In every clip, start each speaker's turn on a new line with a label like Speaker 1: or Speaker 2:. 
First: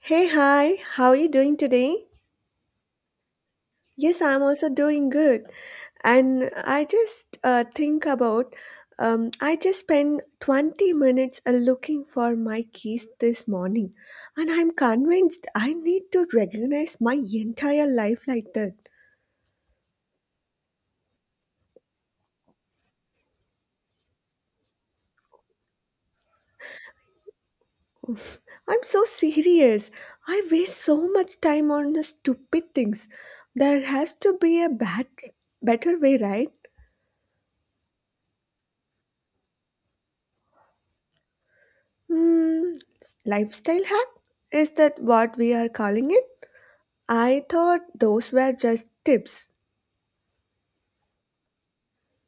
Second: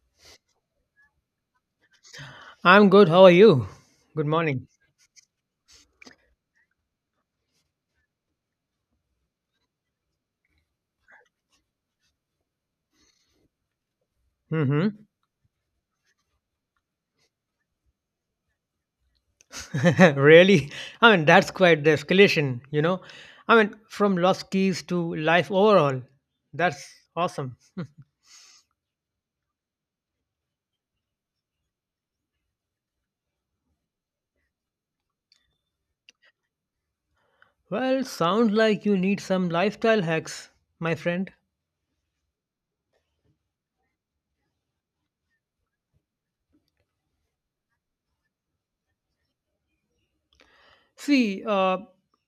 Speaker 1: Hey, hi, how are you doing today?
Speaker 2: I'm good. How are you?
Speaker 1: Yes,
Speaker 2: Good
Speaker 1: I'm
Speaker 2: morning.
Speaker 1: also doing good. And I just think about, I just spent 20 minutes looking for my keys this morning. And I'm
Speaker 2: Mm-hmm.
Speaker 1: convinced I need to recognize my entire life like that.
Speaker 2: Really? I mean, that's quite the escalation, you know? I mean, from lost keys to life overall. That's awesome.
Speaker 1: Oof, I'm so serious. I waste so much time on the stupid things. There has to be a better way, right?
Speaker 2: Well, sounds like you need some lifestyle hacks, my friend.
Speaker 1: Hmm, lifestyle hack? Is that what we are calling it? I thought those were just tips.
Speaker 2: See,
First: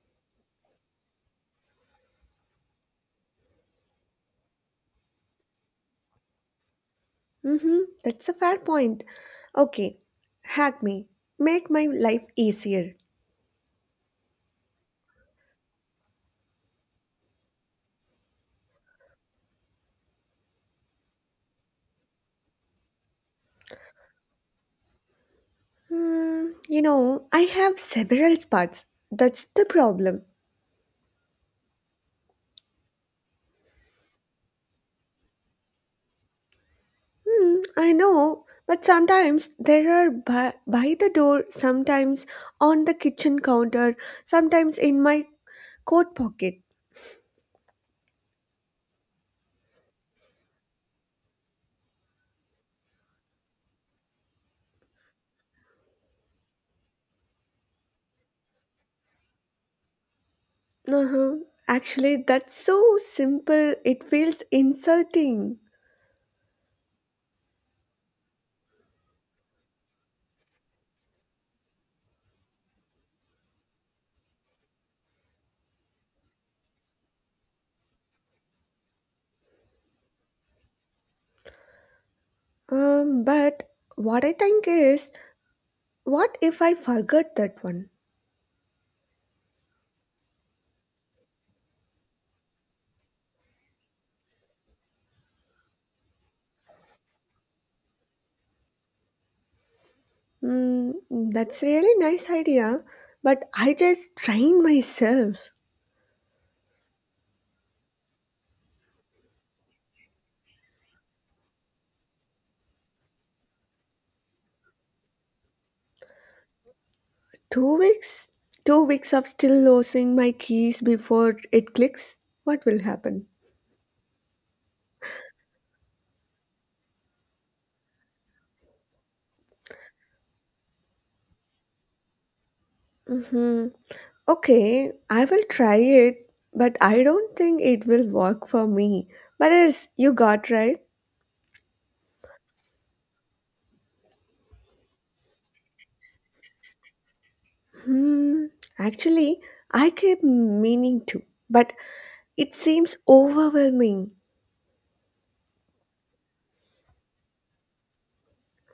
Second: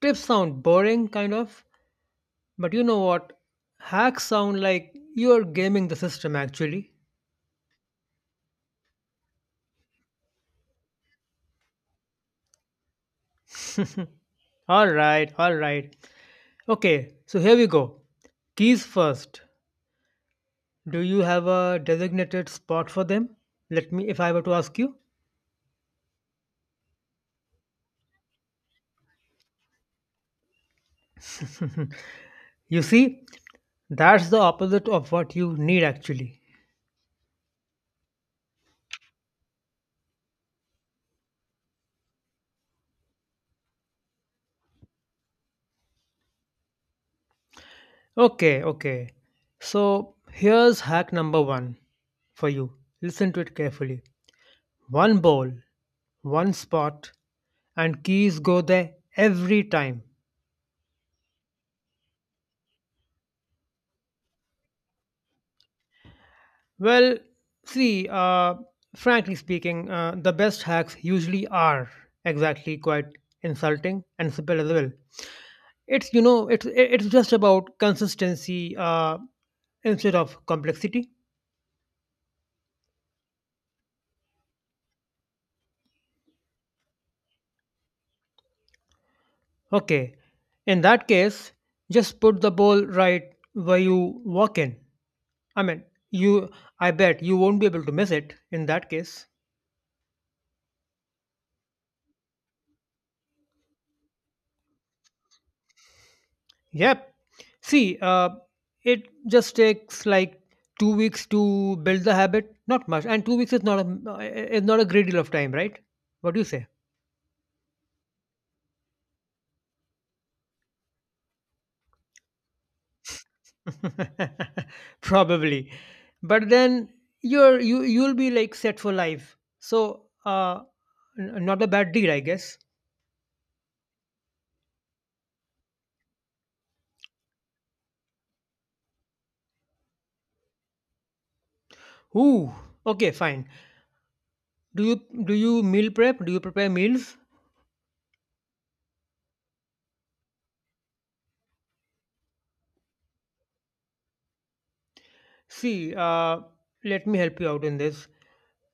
Speaker 2: tips sound boring, kind of, but you know what? Hacks sound like you're gaming the system, actually.
Speaker 1: Mm-hmm, that's a fair point. Okay, hack me. Make my life easier.
Speaker 2: All right, all right. Okay, so here we go. Keys first. Do you have a designated spot for them? Let me, if I were to ask you.
Speaker 1: Hmm, I have several spots. That's the problem.
Speaker 2: You see, that's the opposite of what you need actually.
Speaker 1: Hmm, I know, but sometimes there are by the door, sometimes on the kitchen counter, sometimes in my coat pocket.
Speaker 2: Okay, okay. So here's hack number one for you. Listen to it carefully. One bowl, one spot, and keys go there every time.
Speaker 1: Uh-huh. Actually, that's so simple, it feels insulting.
Speaker 2: Well, see, frankly speaking, the best hacks usually are exactly quite insulting and simple as well. It's you know it's just about consistency instead of complexity.
Speaker 1: But what I think is, what if I forget that one?
Speaker 2: Okay, in that case, just put the ball right where you walk in. I mean, you I bet you won't be able to miss it in that case.
Speaker 1: Mm, that's really nice idea, but I just trained myself.
Speaker 2: Yep. See, it just takes like 2 weeks to build the habit. Not much, and 2 weeks is not a great deal of time, right? What do you say?
Speaker 1: 2 weeks? 2 weeks of still losing my keys before it clicks? What will happen?
Speaker 2: Probably, but then you'll be like set for life, so uh not a bad deal, I guess.
Speaker 1: Mm-hmm. Okay, I will try it, but I don't think it will work for me. But yes, you got right.
Speaker 2: Ooh, okay, fine. Do you do you meal prep? Do you prepare meals?
Speaker 1: Hmm, actually, I keep meaning to, but it seems overwhelming.
Speaker 2: See, let me help you out in this.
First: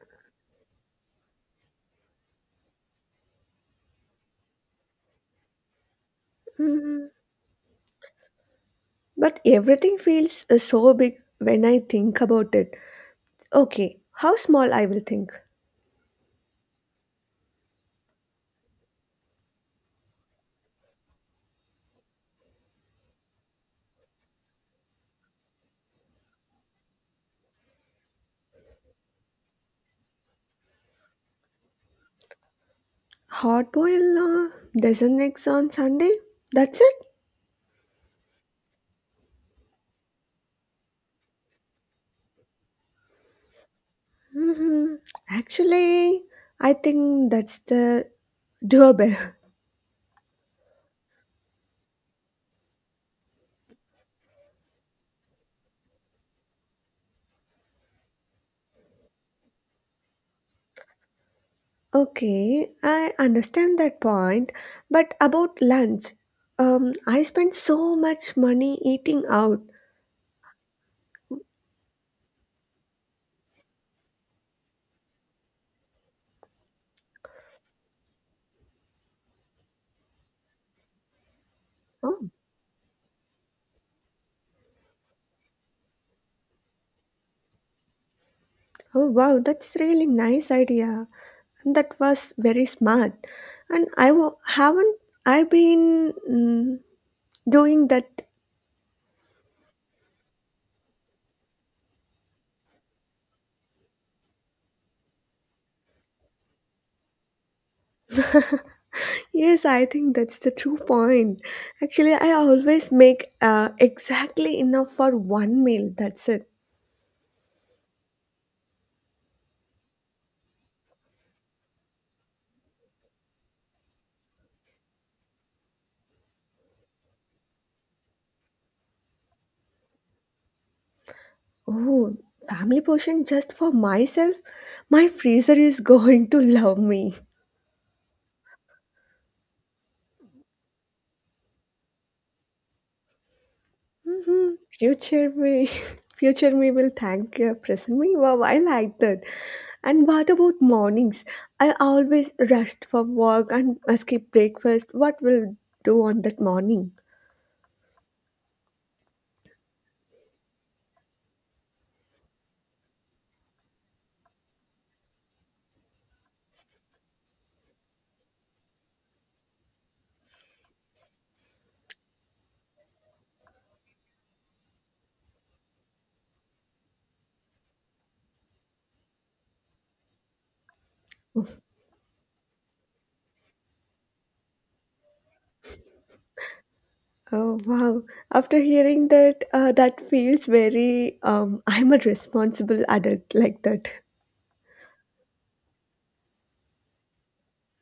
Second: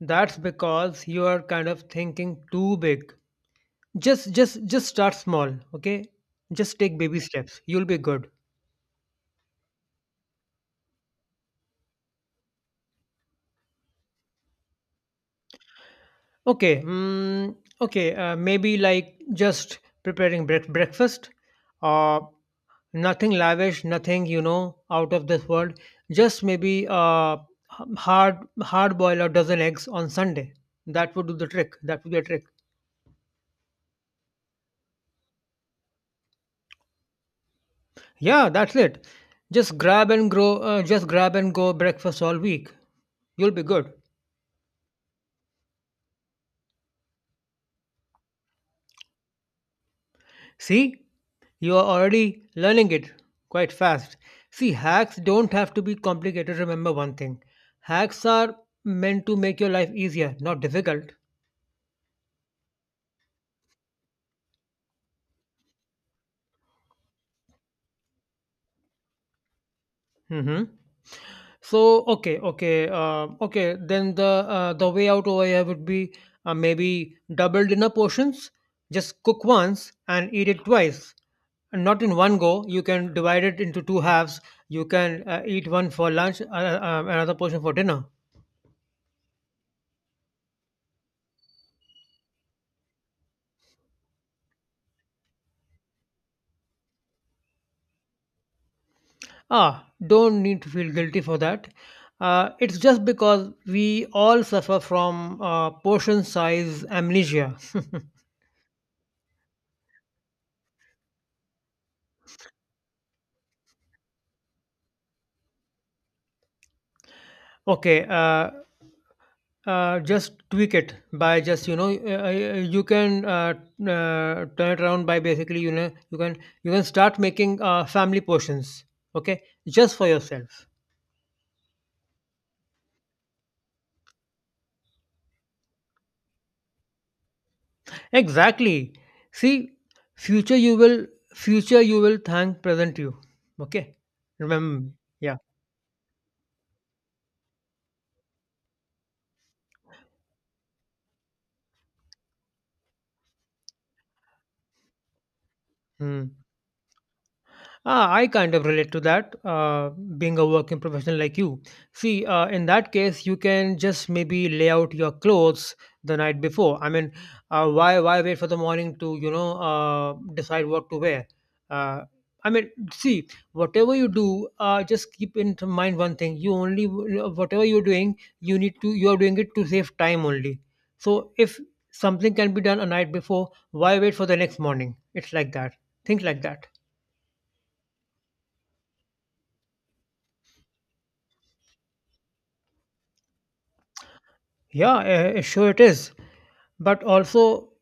Speaker 2: That's because you are kind of thinking too big. Just start small, okay? Just take
Speaker 1: Hmm,
Speaker 2: baby steps, you'll be good.
Speaker 1: but everything feels so big when I think about it. Okay, how small I will think?
Speaker 2: Okay, okay, maybe like just preparing breakfast, uh, nothing lavish, nothing, you know, out of this world. Just maybe h- hard hard boil a dozen eggs on Sunday. That would do the trick. That would be a trick.
Speaker 1: Hot boil dozen eggs on Sunday? That's it?
Speaker 2: Yeah, that's it. Just grab and grow. Just grab and go breakfast all week. You'll be good.
Speaker 1: Hmm, actually, I think that's the doable.
Speaker 2: See, you are already learning it quite fast. See, hacks don't have to be complicated. Remember one thing: hacks are meant to make your life easier, not difficult.
Speaker 1: Okay, I understand that point, but about lunch, I spend so much money eating out.
Speaker 2: hmm So, okay, okay, okay, then the way out over here would be maybe double dinner portions. Just cook once and eat it twice. And not in
Speaker 1: Oh,
Speaker 2: one go. You can divide it into two halves. You can eat one for lunch, another portion for dinner.
Speaker 1: oh, wow, that's really nice idea. And that was very smart. And haven't I been doing that.
Speaker 2: Ah, don't need to feel guilty for that. It's just because we all suffer from portion size amnesia.
Speaker 1: Yes, I think that's the true point. Actually, I always make exactly enough for one meal. That's it.
Speaker 2: Okay, just tweak it by just, you know, you can turn it around by basically, you know, you can start making family portions. Okay, just for yourself.
Speaker 1: Oh, family portion just for myself. My freezer is going to love me.
Speaker 2: Exactly. See, future you will future you will thank present you. Okay,
Speaker 1: Mhm.
Speaker 2: remember me.
Speaker 1: Future
Speaker 2: Yeah.
Speaker 1: me, future me will thank present me. Wow, I like that. And what about mornings? I always rushed for work and skip breakfast. What will do on
Speaker 2: Hmm.
Speaker 1: that morning?
Speaker 2: Ah, I kind of relate to that, being a working professional like you. See, in that case, you can just maybe lay out your clothes the night before. I mean, why wait for the morning to, you know, decide what to wear? Uh, I mean, see, whatever you do, just keep in mind one thing: you only whatever you're doing, you are doing it to save time only. So if something can be done a night before, why wait for the next morning? It's like that. Think like that.
Speaker 1: Oh wow! After hearing that, that feels very. I'm a responsible adult like that.
Speaker 2: Yeah, sure it is. But also,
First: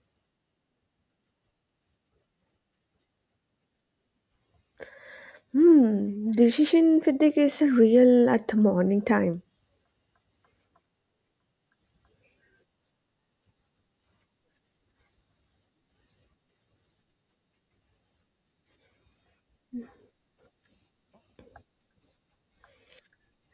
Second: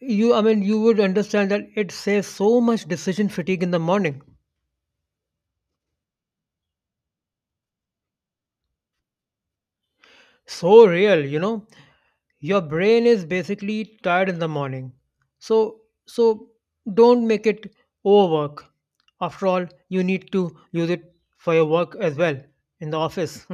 Speaker 2: I mean, you would understand that it saves so much decision fatigue in the morning.
Speaker 1: Hmm. Decision fatigue is a real at the morning time.
Speaker 2: So real, you know. Your brain is basically tired in the morning. So don't make it overwork. After all, you need to use it for your work as well in the office.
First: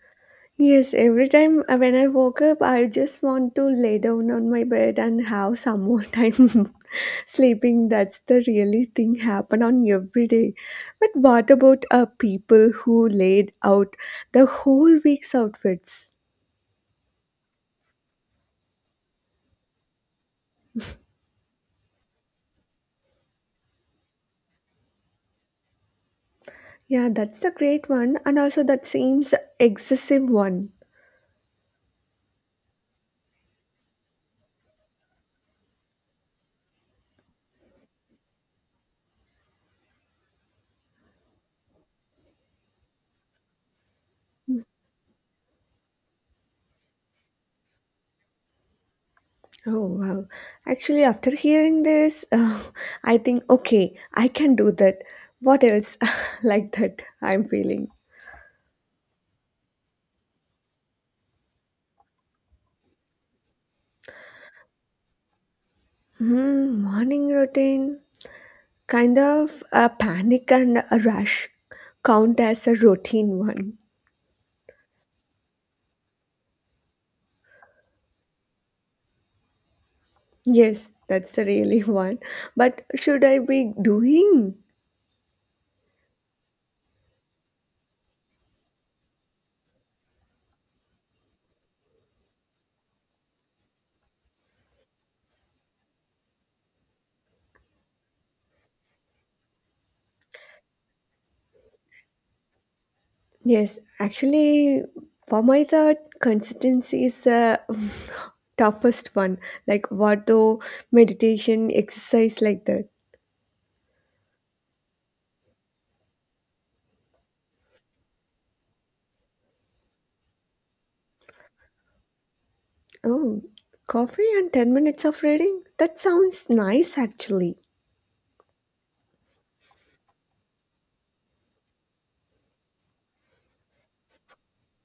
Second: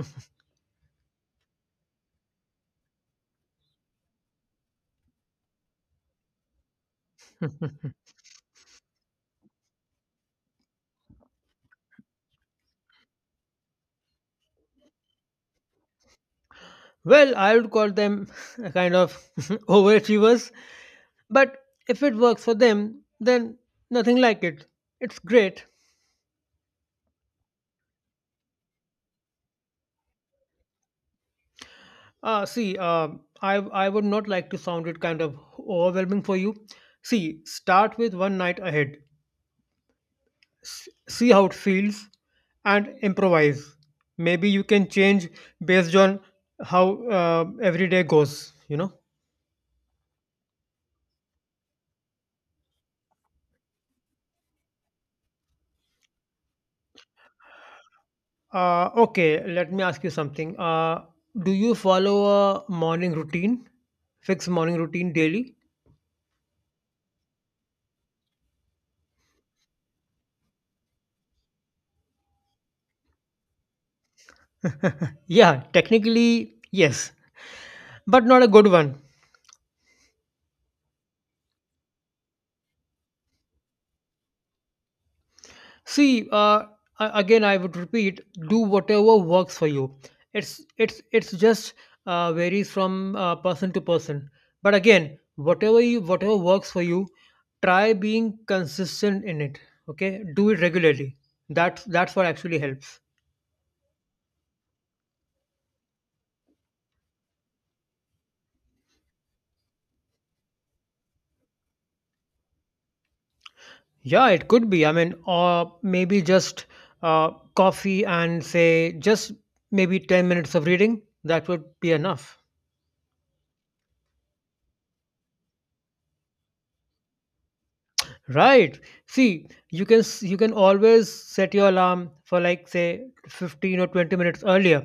Speaker 1: Yes, every time when I woke up, I just want to lay down on my bed and have some more time sleeping. That's the really thing happen on every day. But what about people who laid out the whole week's outfits?
Speaker 2: Well, I would call them a kind of overachievers, but if it works for them, then nothing like it. It's great.
Speaker 1: Yeah, that's the great one, and also that seems excessive one.
Speaker 2: See, I I would not like to sound it kind of overwhelming for you. See, start with one night ahead. See how it feels, and improvise. Maybe you can change based on how every day goes. You know.
Speaker 1: Oh wow! Actually, after hearing this, I think okay, I can do that. What else like that? I'm feeling.
Speaker 2: Okay, let me ask you something. Do you follow a morning routine, fixed morning routine daily?
Speaker 1: Hmm, morning routine, kind of a panic and a rush count as a routine one.
Speaker 2: Yeah, technically yes, but not a good one.
Speaker 1: Yes, that's a really one. But should I be doing?
Speaker 2: See, again, I would repeat: do whatever works for you. It's just varies from person to person. But again, whatever works for you, try being consistent in it. Okay, do it regularly. That's what actually helps.
Speaker 1: Yes, actually, for my thought, consistency is the toughest one. Like what though meditation, exercise like that.
Speaker 2: Yeah, it could be. I mean, or maybe just coffee and say just maybe 10 minutes of reading. That would be enough.
Speaker 1: Oh, coffee and 10 minutes of reading? That sounds nice actually.
Speaker 2: Right. See, you can you can always set your alarm for like say 15 or 20 minutes earlier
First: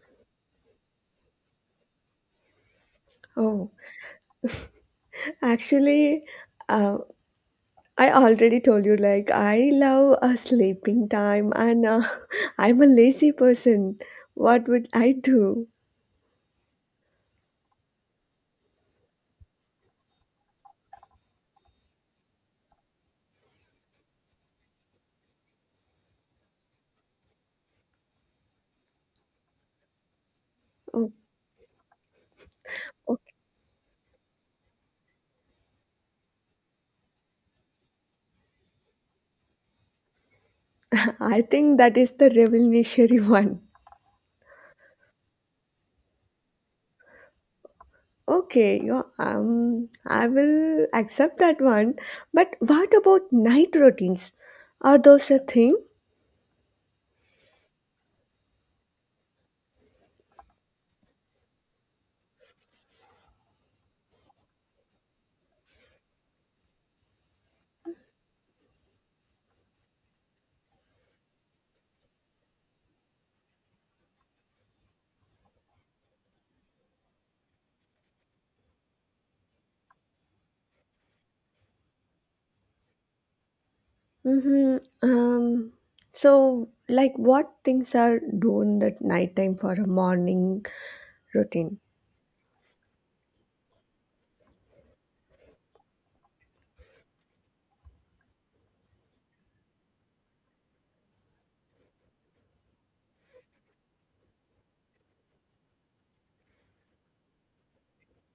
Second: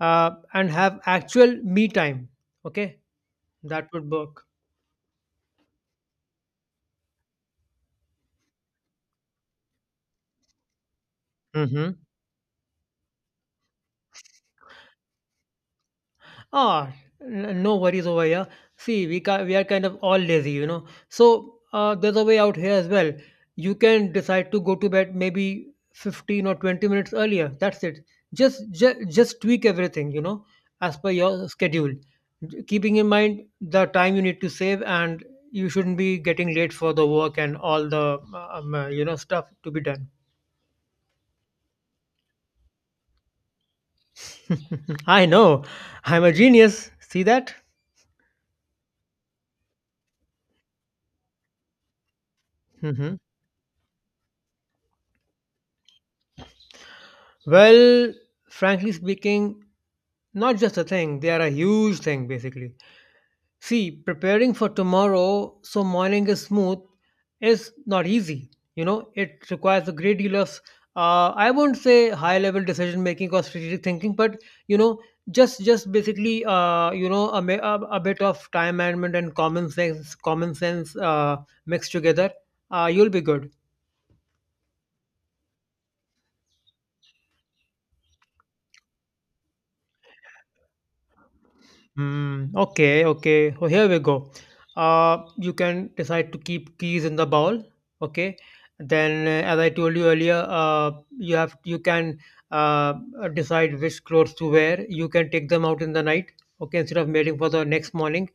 Speaker 2: and have actual me time. Okay,
Speaker 1: Oh,
Speaker 2: that would work.
Speaker 1: actually, uh, I already told you, like, I love a sleeping time and I'm a lazy person. What would I do?
Speaker 2: Ah, no worries over here. See, we are kind of all lazy, you know. So there's a way out here as well. You can decide to go to bed maybe 15 or 20 minutes earlier. That's it. Just just tweak everything, you know, as per
Speaker 1: Oh,
Speaker 2: your schedule, keeping in
Speaker 1: okay.
Speaker 2: mind the time you need to save, and you shouldn't be getting late for the work and all the you know stuff to be done.
Speaker 1: I think that is the revolutionary one.
Speaker 2: I know, I'm a genius. See that?
Speaker 1: Okay, yeah, I will accept that one. But what about night routines? Are those a thing?
Speaker 2: Well, frankly speaking, not just a thing, they are a huge thing basically. See, preparing for tomorrow so morning is smooth is not easy. You know, it requires a great deal of, I won't say high level decision making or strategic thinking, but you know, just basically, you know, a bit of time management and common sense mixed together, you'll be good.
Speaker 1: Mm-hmm. Um, so, like, what things are doing that nighttime for a morning routine?
Speaker 2: Mm, okay, okay. So here we go. You can decide to keep keys in the bowl. Okay. Then, as I told you earlier, you can uh, decide which clothes to wear. You can take them out in the night. Okay, instead of waiting for the next morning,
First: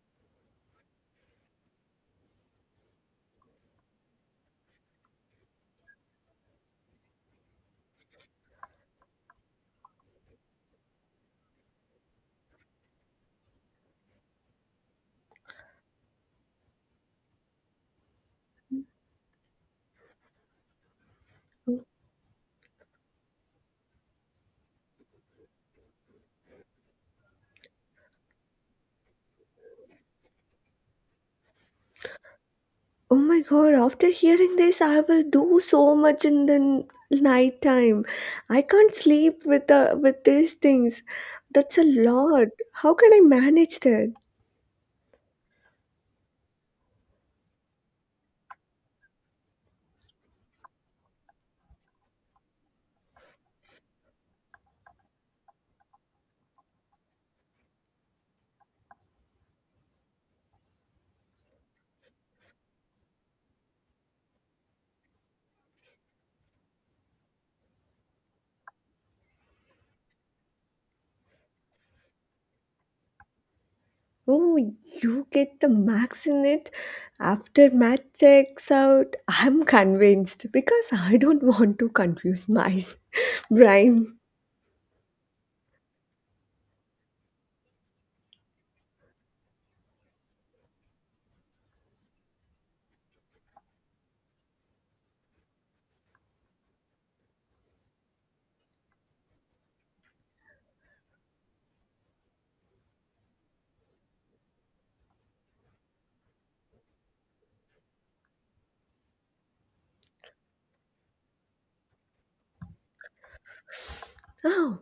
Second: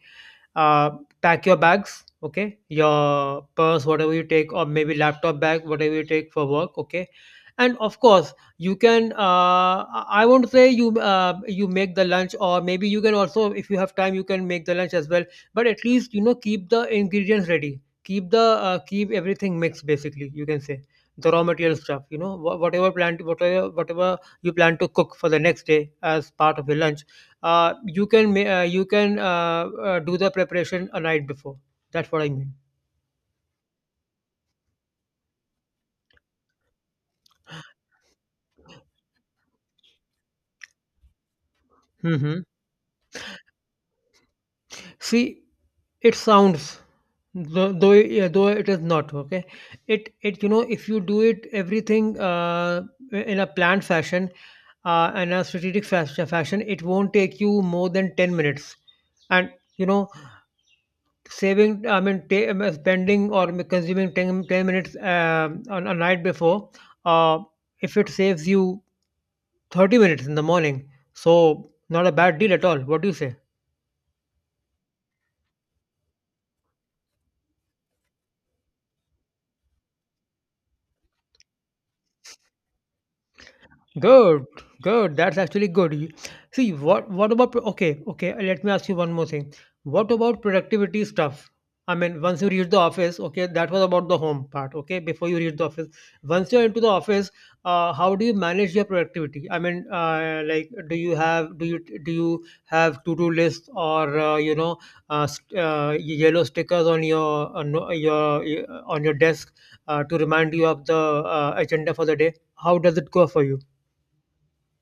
Speaker 2: uh, pack your bags, okay, your purse, whatever you take, or maybe laptop bag, whatever you take for work, okay, and of course you can, I won't say you you make the lunch, or maybe you can also, if you have time, you can make the lunch as well, but at least, you know, keep the ingredients ready, keep the keep everything mixed basically, you can say, the raw material stuff, you know, whatever plant whatever you plan to cook for the next day as part of your lunch. You can you can do the preparation a night before. That's what I mean.
Speaker 1: Oh my god, after hearing this, I will do so much in the night time. I can't sleep with these things. That's a
Speaker 2: hmm
Speaker 1: lot. How can I manage that?
Speaker 2: See, it sounds, though it, yeah, though it is not okay. It you know, if you do it everything in a planned fashion and a strategic fashion, it won't take you more than 10 minutes. And you know, saving, I mean spending or consuming ten minutes on a night before. Uh, if it saves you 30 minutes in the morning. So, not a bad deal at all. What do you say?
Speaker 1: Oh, you get the max in it after math checks out. I'm convinced because I don't want to confuse my brain.
Speaker 2: Good, good. That's actually good. You- See, what about okay, okay. Let me ask you one more thing. What about productivity stuff? I mean, once you reach the office, okay, that was about the home part, okay. Before you reach the office, once you're into the office, how do you manage your productivity? I mean, like, do you have to do lists, or, you know, uh, st- uh, yellow stickers on your on your your desk to remind you of the agenda for the day? How does it go for you?
Speaker 1: Oh,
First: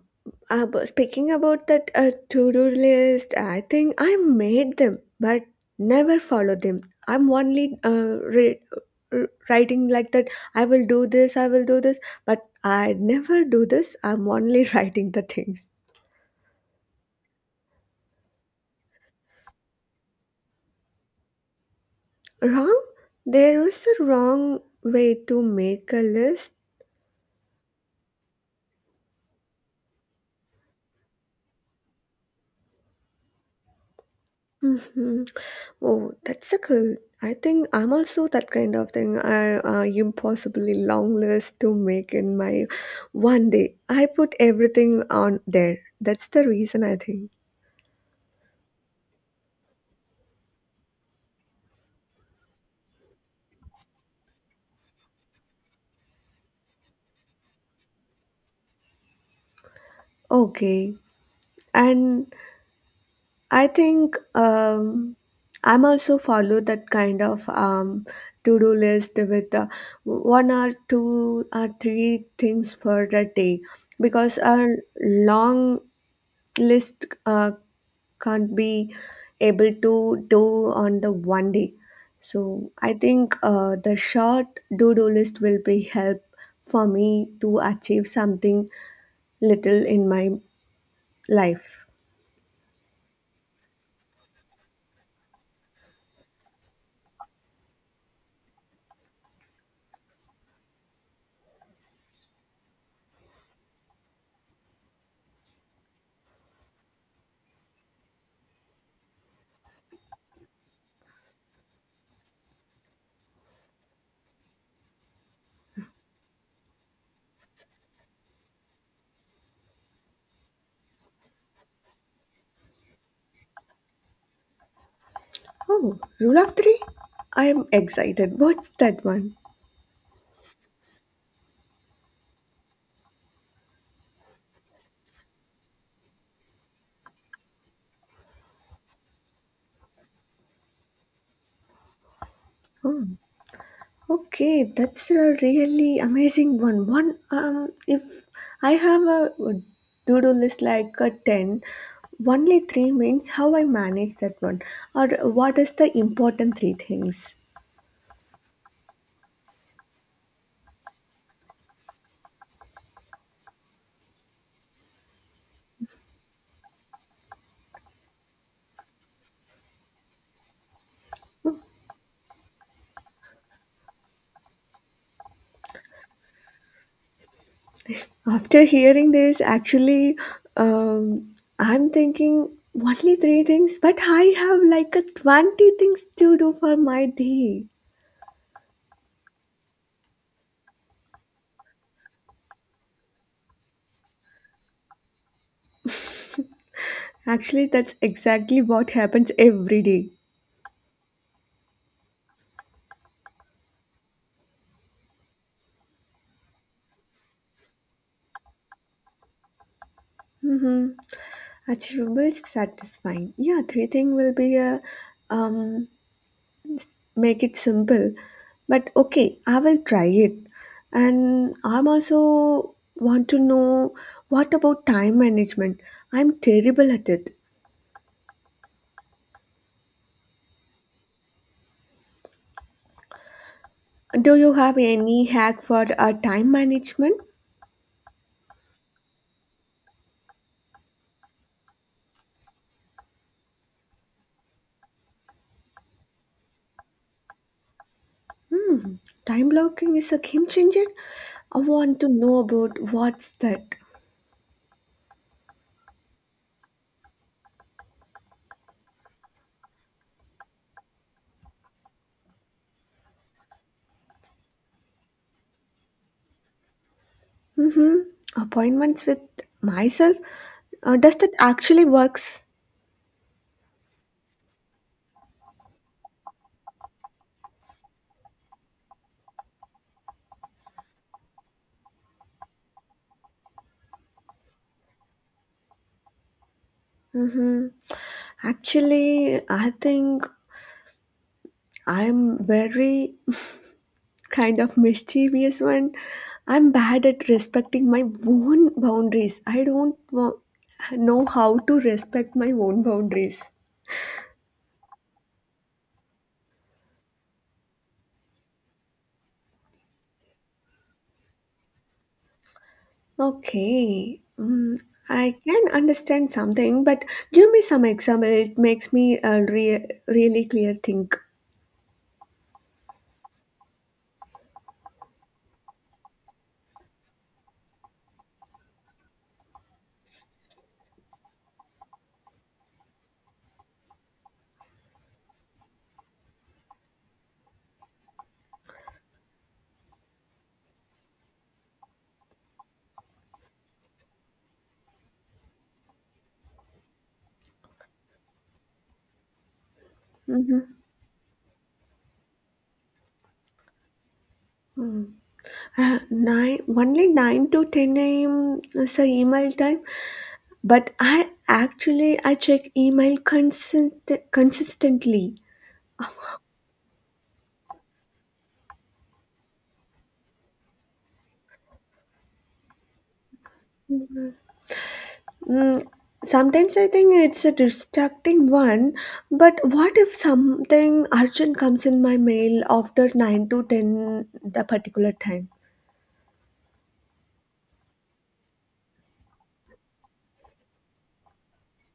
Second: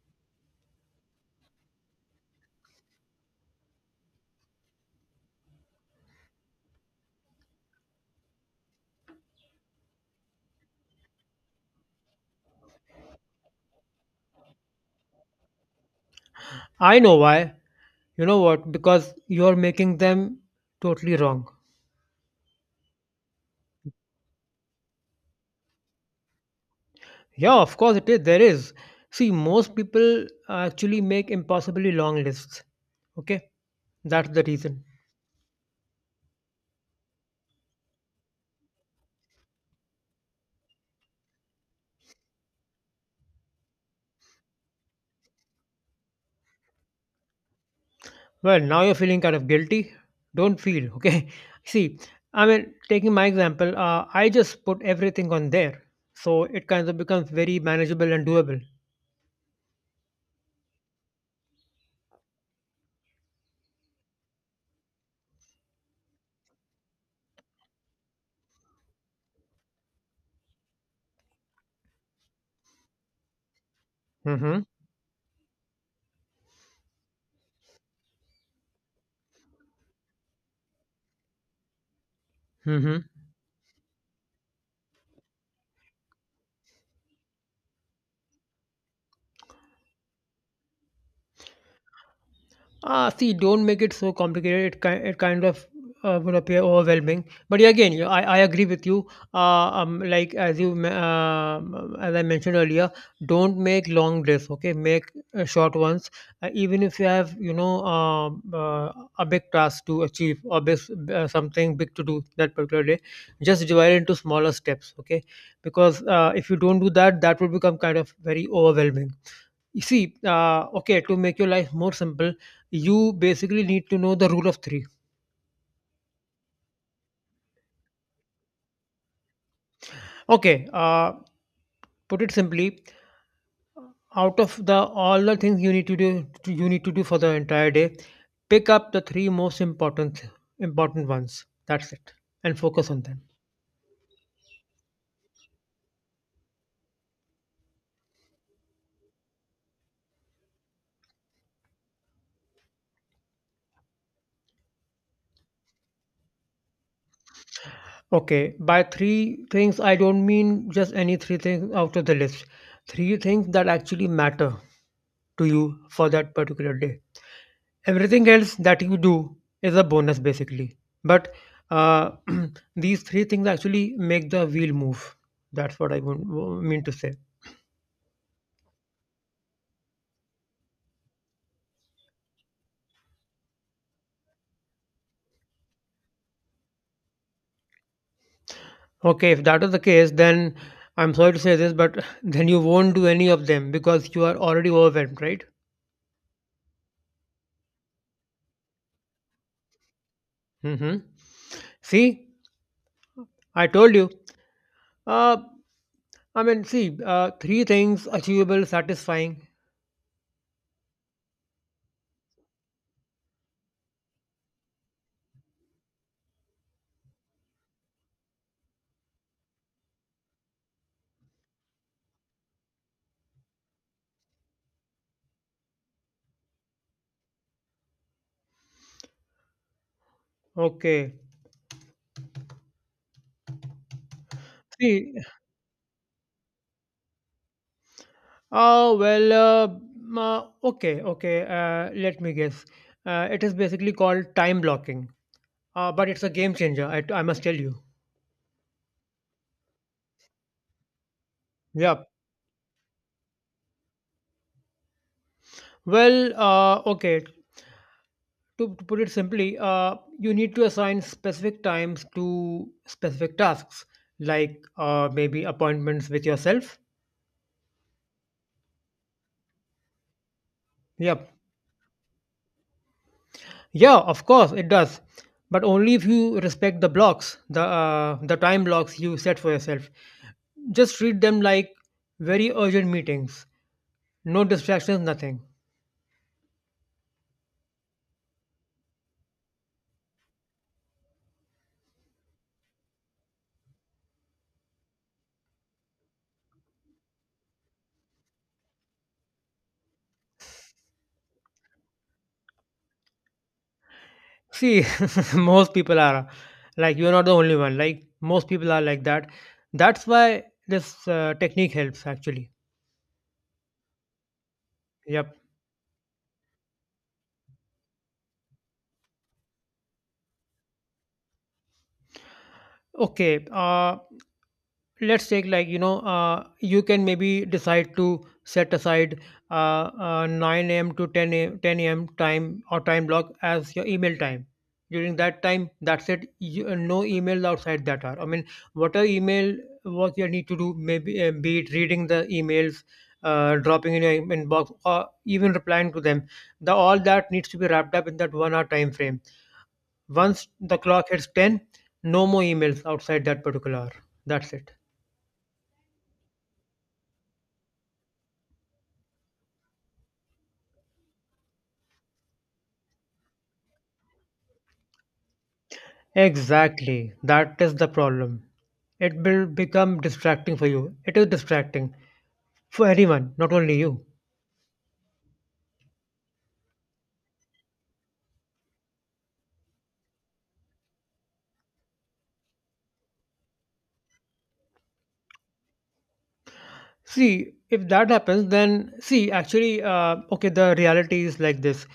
Speaker 1: but speaking about that to-do list, I think I made them, but never follow them. I'm only writing like that. I will do this. I will do this, but I never do this. I'm only writing the things.
Speaker 2: I know why. You know what? Because you're making them totally wrong.
Speaker 1: Wrong? There is a wrong way to make a list.
Speaker 2: Yeah, of course it is. There is. See, most people actually make impossibly long lists. Okay, that's the reason.
Speaker 1: Mhm. Oh, that's a cool. I think I'm also that kind of thing. I impossibly long list to make in my one day. I put everything on there. That's the reason I think.
Speaker 2: Well, now you're feeling kind of guilty. Don't feel. Okay. See, I mean, taking my example, I just put everything on there, so it kind of becomes very manageable and doable.
Speaker 1: Okay, and I think I'm also follow that kind of to-do list with one or two or three things for a day because
Speaker 2: Mm-hmm.
Speaker 1: a long list can't be able to do on the one day. So I
Speaker 2: Mm-hmm.
Speaker 1: think the short to-do list will be help for me to achieve something little in my life.
Speaker 2: Ah, see, don't make it so complicated. It kind of would appear overwhelming. But yeah, again, you I agree with you. Like as I mentioned earlier, don't make long lists. Okay, make short ones. Even if you have, you know, um uh, a big task to achieve or big, something big to do that particular day, just divide it into smaller steps. Okay, because if you don't do that, that will become kind of very overwhelming. You see, okay, to make your life more simple, you basically need to know the rule of three.
Speaker 1: Oh, rule of three? I am excited. What's that one?
Speaker 2: Okay, uh, put it simply, out of the all the things you need to do, you need to do for the entire day, pick up the three most important ones. That's it, and focus on
Speaker 1: Oh.
Speaker 2: them.
Speaker 1: Okay, that's a really amazing one. If I have a to-do list like a 10, only three means how I manage that one, or what is the important three things.
Speaker 2: Okay, by three things, I don't mean just any three things out of the list. Three things that actually matter to you for that particular day. Everything else that you do is a bonus basically, but uh, these three things actually make the wheel move. That's what I mean to say.
Speaker 1: After hearing this, actually, I'm thinking only three things, but I have like a 20 things to do for my day.
Speaker 2: Okay, if that is the case, then I'm sorry to say this, but then you won't do any of them because you are already overwhelmed, right?
Speaker 1: Actually, that's exactly what happens every day.
Speaker 2: Mm-hmm. See, I told you. uh, I mean, see, three things, achievable, satisfying.
Speaker 1: Mm-hmm. Achievable, satisfying. Yeah, three thing will be a um, make it simple. But okay, I will try it. And I'm also want to know what about time management? I'm terrible at it.
Speaker 2: Okay,
Speaker 1: Do you have
Speaker 2: see,
Speaker 1: any hack for time management?
Speaker 2: oh, well, okay. Let me guess. It is basically called time blocking, but it's a game changer, I must tell you.
Speaker 1: Hmm, time blocking is a game changer. I want
Speaker 2: Yeah.
Speaker 1: to know about what's that.
Speaker 2: Well, okay. To put it simply, you need to assign specific times to specific tasks, like maybe appointments with yourself.
Speaker 1: Mm-hmm. Appointments with myself. Does that
Speaker 2: Yep.
Speaker 1: actually works?
Speaker 2: Yeah, of course it does, but only if you respect the blocks, the time blocks you set for yourself. Just treat them like very urgent meetings. No distractions, nothing.
Speaker 1: hmm Actually, I think I'm very kind of mischievous one. I'm bad at respecting my own boundaries. I don't know how to respect my own boundaries.
Speaker 2: See, most people are like, you're not the only one. Like most people are like that. That's why this technique helps actually.
Speaker 1: Okay. Mm, I
Speaker 2: Yep.
Speaker 1: can understand something, but give me some example. It makes me really clear think.
Speaker 2: Okay. Let's take, like you know, you can maybe decide to set aside uh, 9 a.m to 10 a.m, 10 a.m time or time block as your email time. During that time, that's it. No emails outside that hour, I mean, whatever email work you need to do, maybe be it reading the emails, dropping in your inbox, or even replying to them, the all that needs to be wrapped up in that 1 hour time frame. Once
Speaker 1: Mm-hmm.
Speaker 2: the clock hits 10, no more emails outside that particular hour. That's it.
Speaker 1: Mm. Only 9 to 10 a.m. is the email time. But I actually I check email consistently.
Speaker 2: Exactly. That is the problem. It will become distracting for you. It is distracting for anyone, not only you.
Speaker 1: mm, Sometimes I think it's a distracting one, but what if something urgent comes in my mail after 9 to 10 the particular time?
Speaker 2: See, if that happens, then see, actually, okay, the reality is like this.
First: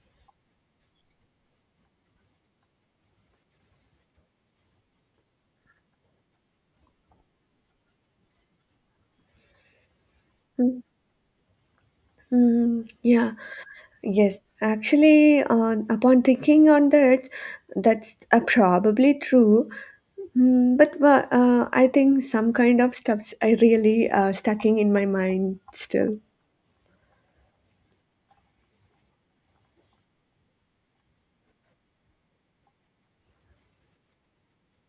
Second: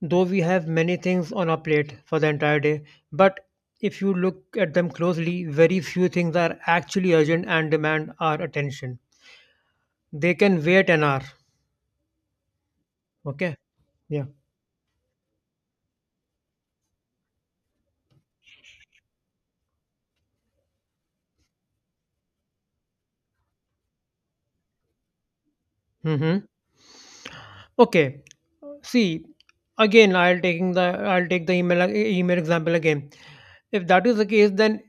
Speaker 2: Though we have many things on our plate for the entire day, but if you look at them closely, very few things are actually urgent and demand our attention. They can
Speaker 1: Mm,
Speaker 2: wait an hour.
Speaker 1: yeah,
Speaker 2: Okay. Yeah.
Speaker 1: yes, actually, on upon thinking on that, that's probably true. Mm, but I think some kind of stuff's I really stuck in my mind still.
Speaker 2: Mm-hmm. Okay. See, again, I'll taking the I'll take the email email example again. If that is the case,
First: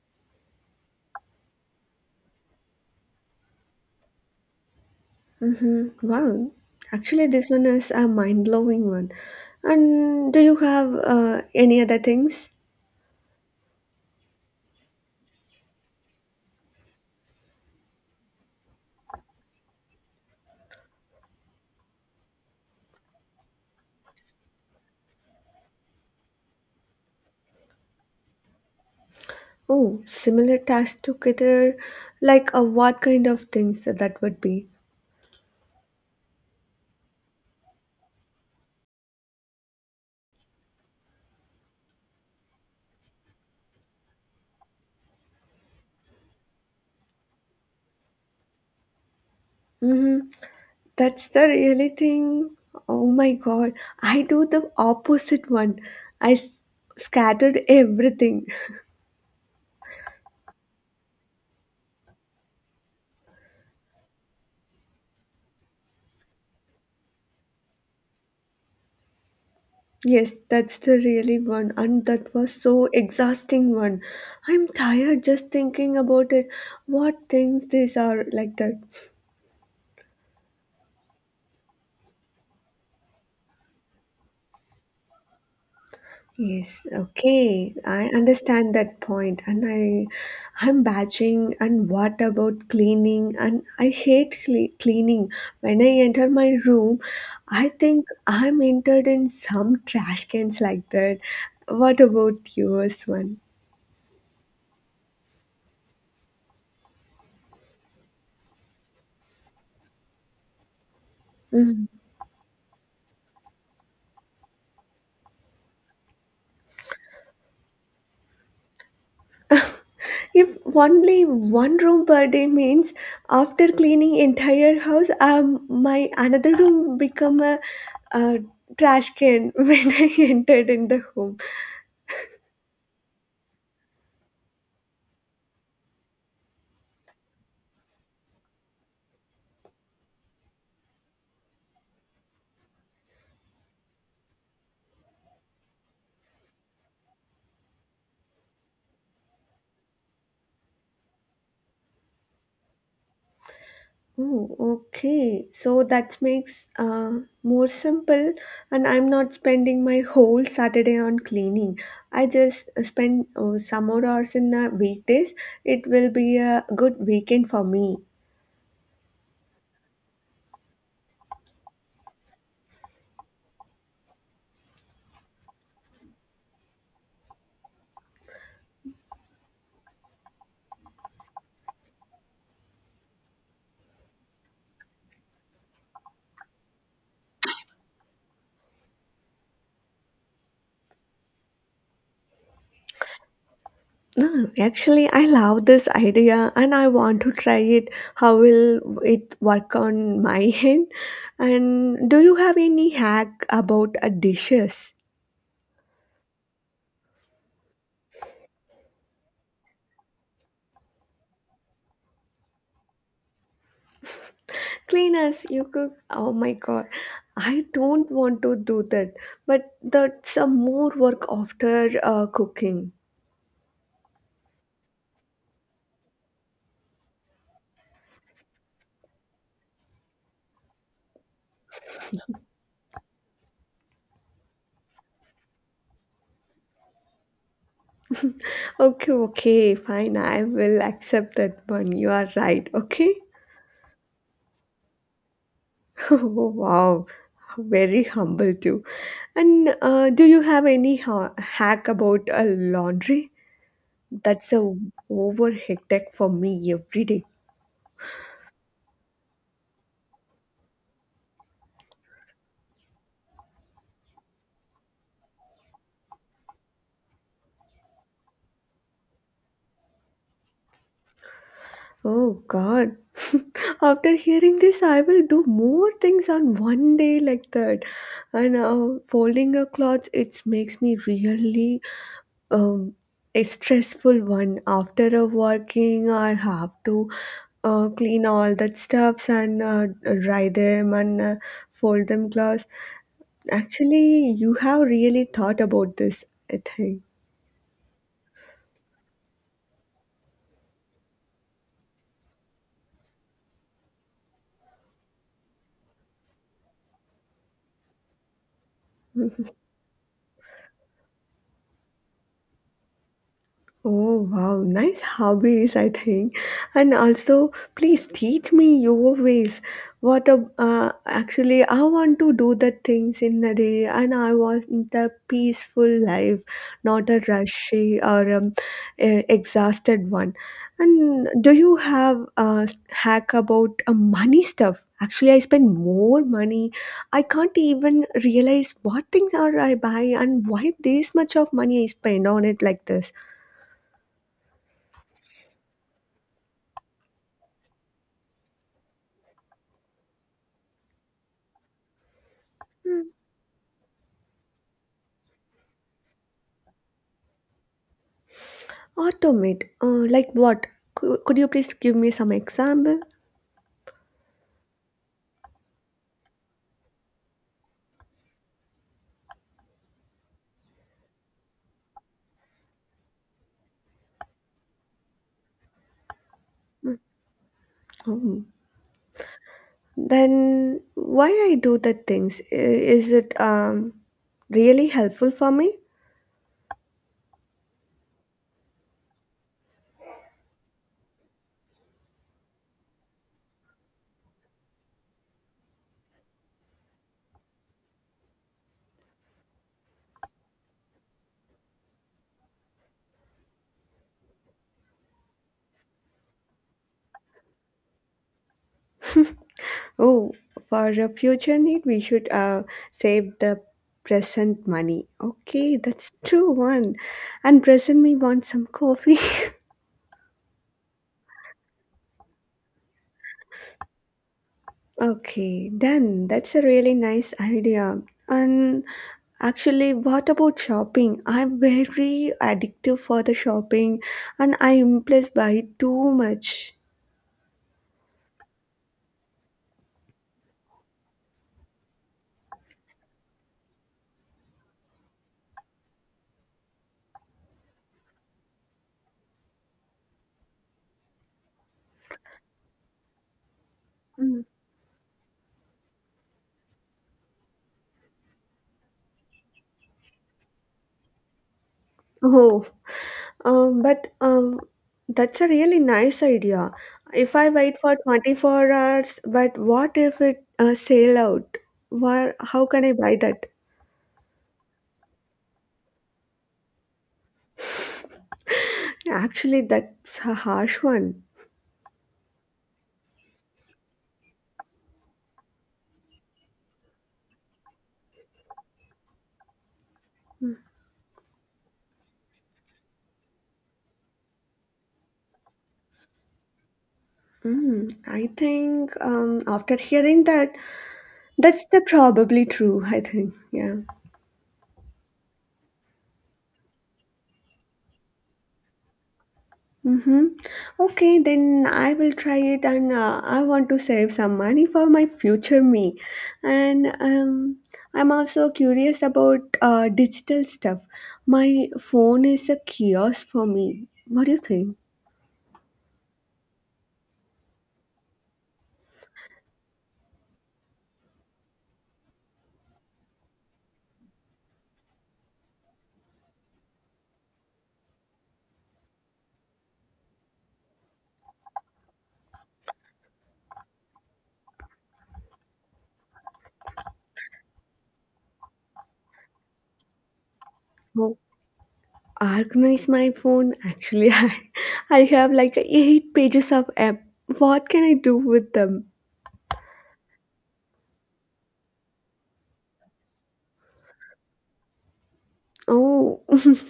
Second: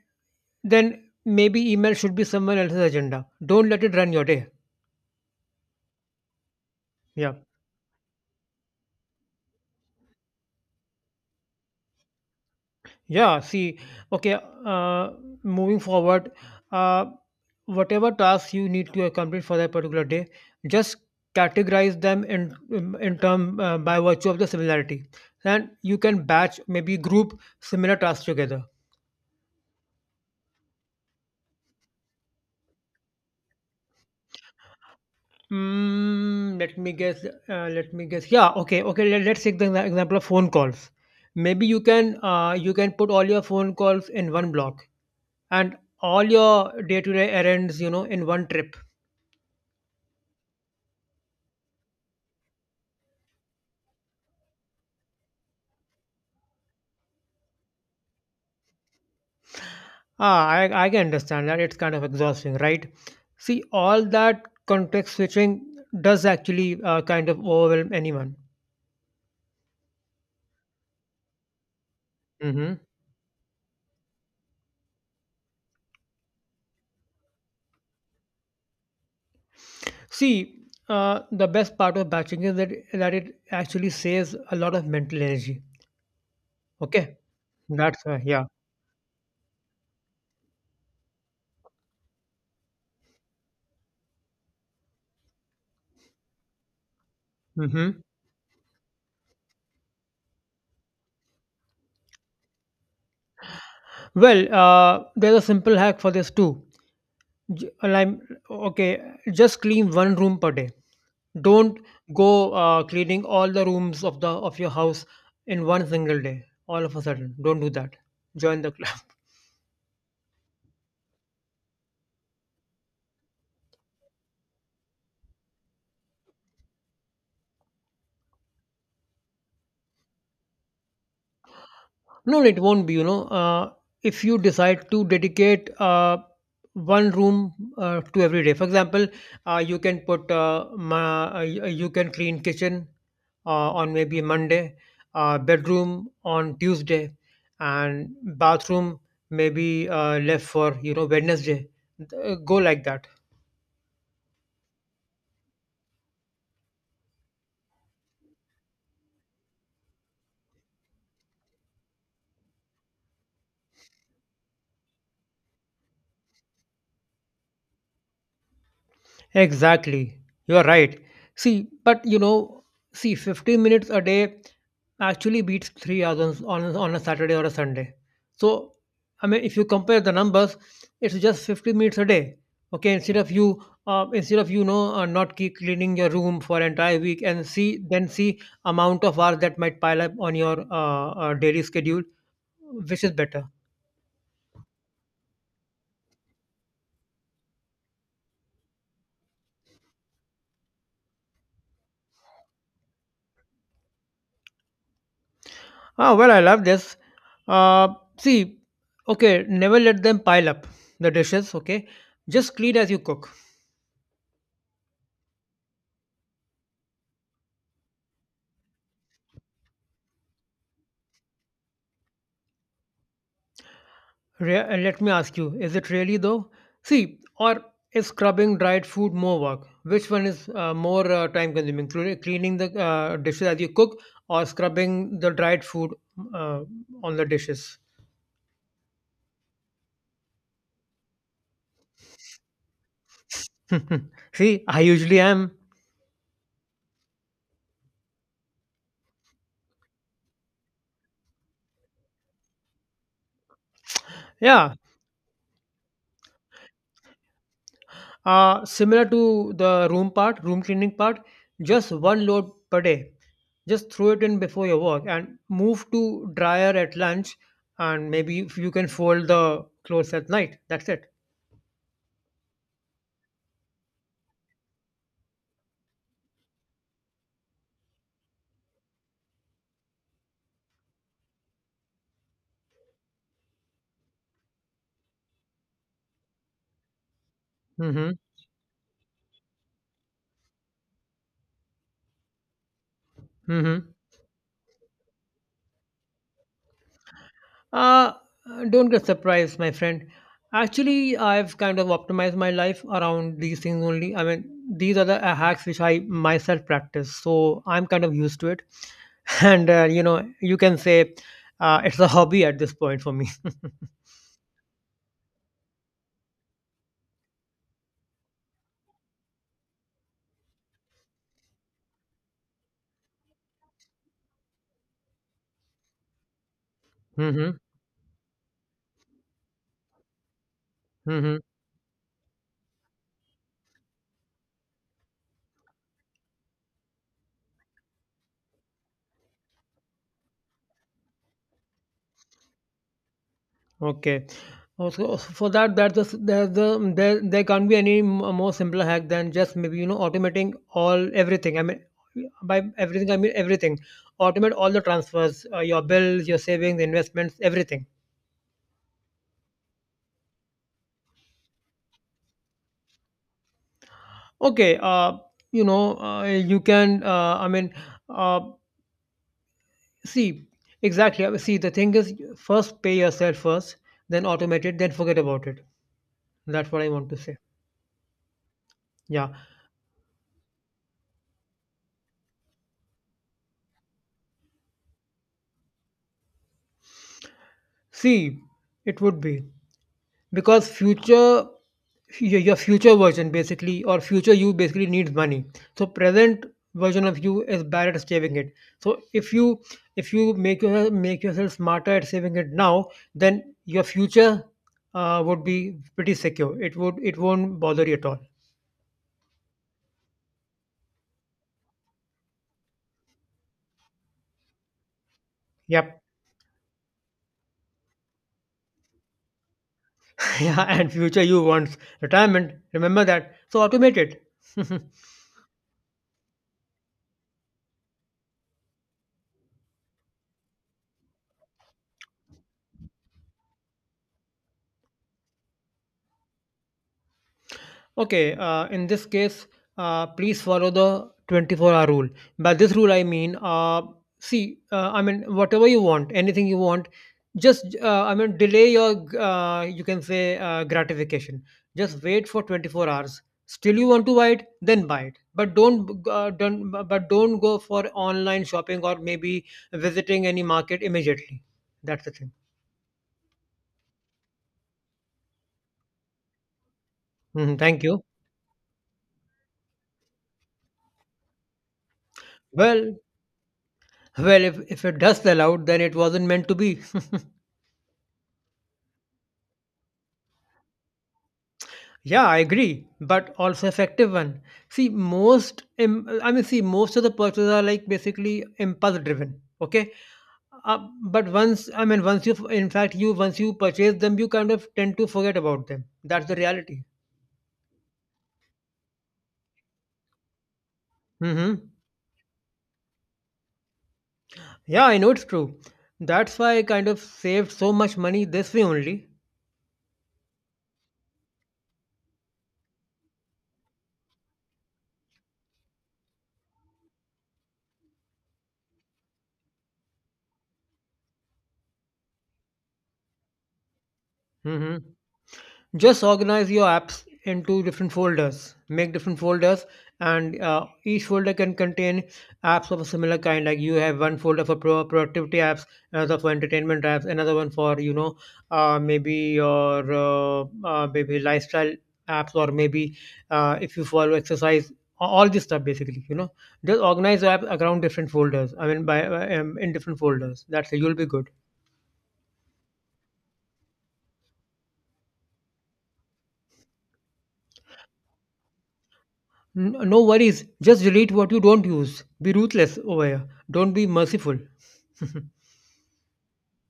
Speaker 2: then maybe email should be someone else's agenda. Don't let it run your day.
Speaker 1: Mm, wow, actually,
Speaker 2: Yeah,
Speaker 1: this one is a mind-blowing one. And do you have any other things?
Speaker 2: yeah. See, okay. Uh, Moving forward, uh, whatever tasks you need to accomplish for that particular day, just categorize them in term by virtue of the similarity, and you can batch, maybe group similar tasks together.
Speaker 1: Oh, similar tasks together, like what kind of things that would be?
Speaker 2: Mm, let me guess. Yeah. Okay. Okay. Let's take the example of phone calls. Maybe you can put all your phone calls in one block, and all your day to day errands, you know, in one trip.
Speaker 1: Mm-hmm. That's the really thing. Oh my God, I do the opposite one. I scattered everything.
Speaker 2: Ah, I can understand that. It's kind of exhausting, right? See, all that context switching does actually kind of overwhelm anyone.
Speaker 1: Yes, that's the really one, and that was
Speaker 2: Hmm.
Speaker 1: so exhausting one. I'm tired just thinking about it. What things these are like that.
Speaker 2: See, the best part of batching is that it actually saves a lot of mental energy.
Speaker 1: Yes,
Speaker 2: Okay,
Speaker 1: okay.
Speaker 2: that's
Speaker 1: I
Speaker 2: why. Yeah.
Speaker 1: understand that point, and I'm batching, and what about cleaning? And I hate cleaning. When I enter my room, I
Speaker 2: Mhm.
Speaker 1: think I'm entered in some trash cans like that. What about yours one?
Speaker 2: Well, there's a simple hack for this too. And okay. Just clean one room per day. Don't
Speaker 1: Mm.
Speaker 2: go cleaning all the rooms of the of your house in one single day. All of a sudden, don't do that. Join the club.
Speaker 1: If only one room per day means after cleaning entire house, my another room become a trash can when I entered in the home.
Speaker 2: No, it won't be. You know, if you decide to dedicate one room to every day, for example, you can you can clean kitchen on maybe Monday, bedroom on Tuesday, and bathroom maybe left for you know Wednesday. Go like that.
Speaker 1: Oh, okay. So that makes more simple, and I'm not spending my whole Saturday on cleaning. I just spend some more hours in the weekdays. It will be a good weekend for me.
Speaker 2: Exactly. You're right. See, but you know, see, 15 minutes a day actually beats 3 hours on, on a Saturday or a Sunday. So, I mean, if you compare the numbers, it's just 15 minutes a day. Okay, instead of you know, not keep cleaning your room for entire week and see, then see amount of hours that might pile up on your daily schedule, which is better.
Speaker 1: No, no, actually, I love this idea, and I want to try it. How will it work on my end? And do you have any hack about dishes?
Speaker 2: Oh, well, I love this. Uh, See, okay, never let them pile up the dishes, okay? Just clean as you cook.
Speaker 1: Cleaners, you cook. Oh my god. I don't want to do that. But that's a more work after cooking.
Speaker 2: And let me ask you, is it really though? See, or is scrubbing dried food more work? Which one is more time consuming? Cleaning the dishes as you cook or scrubbing the dried food uh, on the dishes?
Speaker 1: Okay, okay, fine. I will accept that one. You are right. Okay.
Speaker 2: See, I usually am.
Speaker 1: Oh, wow. Very humble too. And do you have any hack about laundry? That's a
Speaker 2: Yeah,
Speaker 1: over hectic for me every day.
Speaker 2: Similar to the room cleaning part, just one load per day. Just throw it in before your work and move to dryer at lunch. And maybe if you can fold the clothes at night. That's it.
Speaker 1: Oh God. After hearing this, I will do more things on one day like that. And folding a cloth, it makes me really um, a stressful one. After a working, I have to
Speaker 2: Mm-hmm.
Speaker 1: clean all that stuffs and dry them and fold them clothes.
Speaker 2: Mm-hmm.
Speaker 1: Actually, you have really thought about this, I think.
Speaker 2: Uh, don't get surprised, my friend. Actually, I've kind of optimized my life around these things only. I mean, these are the hacks which I myself practice, so I'm kind of used to it. And you know, you can say it's a hobby at this point for me.
Speaker 1: Oh wow, nice hobbies, I think. And also, please teach me your ways. Actually, I want to do the things in a day, and I want a peaceful life, not a
Speaker 2: Hmm.
Speaker 1: rushy or exhausted one. And
Speaker 2: Hmm.
Speaker 1: do you have a hack about money stuff? Actually, I spend more money. I can't even realize what things are I buy and why this much of money I spend on it like this.
Speaker 2: Okay. Also, for that, there's there can't be any more simpler hack than just maybe, you know, automating all everything. I mean, by
Speaker 1: Hmm.
Speaker 2: everything, I mean everything. Automate all the transfers, your bills, your savings, investments, everything.
Speaker 1: Automate. Like what? Could you please give me some example?
Speaker 2: Okay. You know, you can, I mean, uh, see, exactly. I See, the thing is, first pay yourself first, then automate it, then forget about it. That's what I want to say.
Speaker 1: Oh.
Speaker 2: Yeah.
Speaker 1: Then why I do the things? Is it really helpful for me?
Speaker 2: See, it would be, because future your future version basically, or future you basically needs money. So present version of you is bad at saving it. So if you, if you make yourself smarter at saving it now, then your future would be pretty secure. It would it won't bother you at all.
Speaker 1: Oh, for a future need, we should save the present money. Okay,
Speaker 2: Yep.
Speaker 1: that's true one. And present me want some coffee.
Speaker 2: Yeah, and future you wants retirement, remember that, so automate it.
Speaker 1: Okay, then that's a really nice idea. And actually, what about shopping? I'm very addictive for the shopping, and I impulse buy too much.
Speaker 2: Okay, in this case, please follow the 24-hour rule. By this rule, I mean, see, I mean, whatever you want, anything you want, just, I mean, delay your, you can say, gratification. Just wait for 24 hours. Still, you want to buy
Speaker 1: Mm.
Speaker 2: it, then buy it. But don't go for online shopping or maybe visiting any market immediately. That's the thing.
Speaker 1: Oh, but that's a really nice idea. If I
Speaker 2: Mhm,
Speaker 1: wait
Speaker 2: thank
Speaker 1: for
Speaker 2: you.
Speaker 1: 24 hours, but what if it sale out? Where, how can I
Speaker 2: Well,
Speaker 1: buy that?
Speaker 2: well, if it does sell out, then it wasn't meant to be.
Speaker 1: Actually, that's a harsh one.
Speaker 2: Yeah, I agree, but also effective one. See, I mean, see, most of the purchases are like basically impulse driven. Okay, uh, but once you, in fact, you once you purchase them, you kind of tend to forget about them. That's the reality.
Speaker 1: Mm, I think after hearing that, that's
Speaker 2: Hmm.
Speaker 1: the probably true, I think. Yeah.
Speaker 2: Yeah, I know it's true. That's why I kind of saved so much money this way only.
Speaker 1: Mm-hmm. Okay, then I will try it, and I want to save some money for my future me. And I'm also curious about digital stuff. My phone is a kiosk for me. What do you
Speaker 2: Hmm.
Speaker 1: think?
Speaker 2: Just organize your apps into different folders, make different folders, and each folder can contain apps of a similar kind. Like you have one folder for productivity apps, another for entertainment apps, another one for you know, maybe your maybe lifestyle apps, or maybe if you follow exercise all this stuff basically, you know. Just organize your apps around different folders, I mean in different folders. That's it, you'll be
Speaker 1: Oh,
Speaker 2: good.
Speaker 1: organize my phone. Actually, I have like eight pages of app. What can I do with them?
Speaker 2: No worries. Just delete what you don't use. Be ruthless over here. Don't be merciful.
Speaker 1: Oh.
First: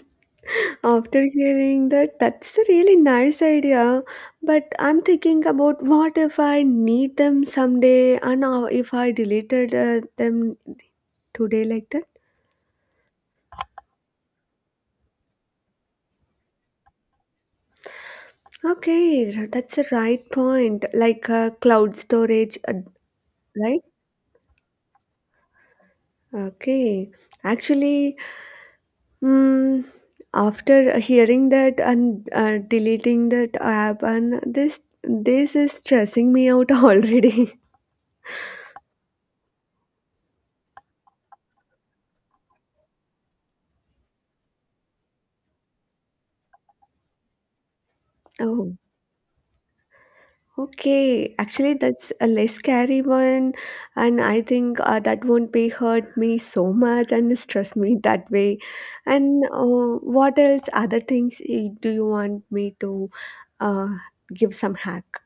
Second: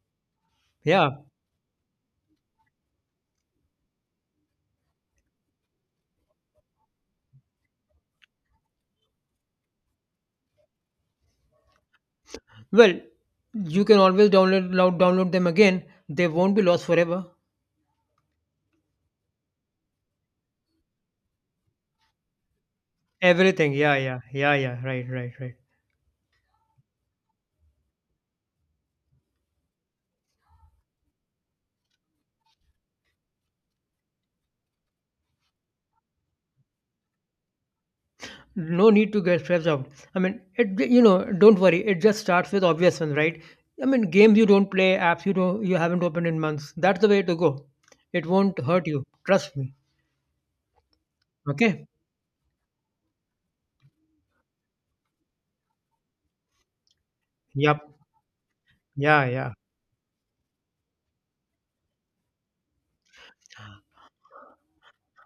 Speaker 2: Yeah.
Speaker 1: After hearing that, that's a really nice idea. But I'm thinking about what if I need them someday, and if I deleted them today like that?
Speaker 2: Well, you can always download them again. They won't be lost forever.
Speaker 1: Okay, that's a right point. Like cloud storage,
Speaker 2: Everything.
Speaker 1: right?
Speaker 2: Yeah, yeah, yeah, yeah. Right, right, right.
Speaker 1: Okay. Actually, mm, after hearing that and deleting that app, and this is stressing me out already.
Speaker 2: No need to get stressed out. I mean, it. You know, don't worry. It just starts with obvious ones, right? I mean, games you don't play, apps you haven't opened in months. That's the way to go. It won't
Speaker 1: Oh.
Speaker 2: hurt you. Trust me.
Speaker 1: Okay, actually,
Speaker 2: Okay.
Speaker 1: that's a less scary one, and I think that won't be hurt me so much and stress
Speaker 2: Yep.
Speaker 1: me that way.
Speaker 2: Yeah.
Speaker 1: And
Speaker 2: Yeah.
Speaker 1: what else, other things do you want me to uh, give some hack?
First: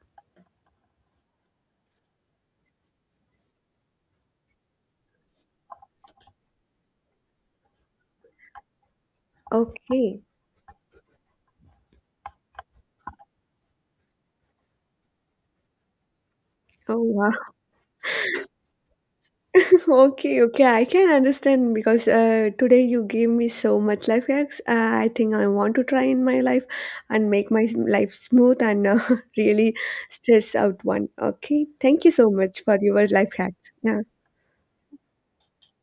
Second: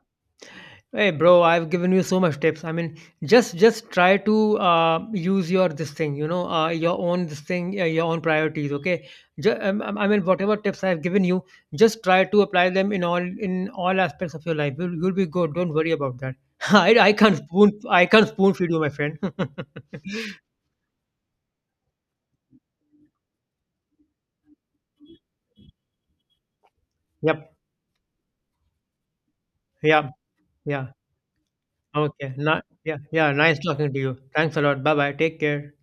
Speaker 2: Hey bro, I've given you so much tips. I mean, just try to use your this thing, you know, your own this thing, your own priorities. Okay, I
Speaker 1: Okay.
Speaker 2: mean, whatever tips I've given you, just try to apply them in all aspects of your life. You'll be good. Don't worry about that.
Speaker 1: Oh, wow.
Speaker 2: I can't spoon feed you, my friend.
Speaker 1: Okay, okay, I can understand because today you gave me so much life hacks. I think I want to try in my life and make
Speaker 2: Yep.
Speaker 1: my life smooth and really
Speaker 2: Yeah.
Speaker 1: stress out
Speaker 2: Yeah.
Speaker 1: one. Okay, thank you so
Speaker 2: Okay.
Speaker 1: much
Speaker 2: Not,
Speaker 1: for
Speaker 2: yeah.
Speaker 1: your life
Speaker 2: Yeah. Nice
Speaker 1: hacks.
Speaker 2: talking to
Speaker 1: Yeah,
Speaker 2: you. Thanks a lot. Bye bye. Take care.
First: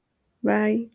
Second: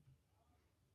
Speaker 1: bye.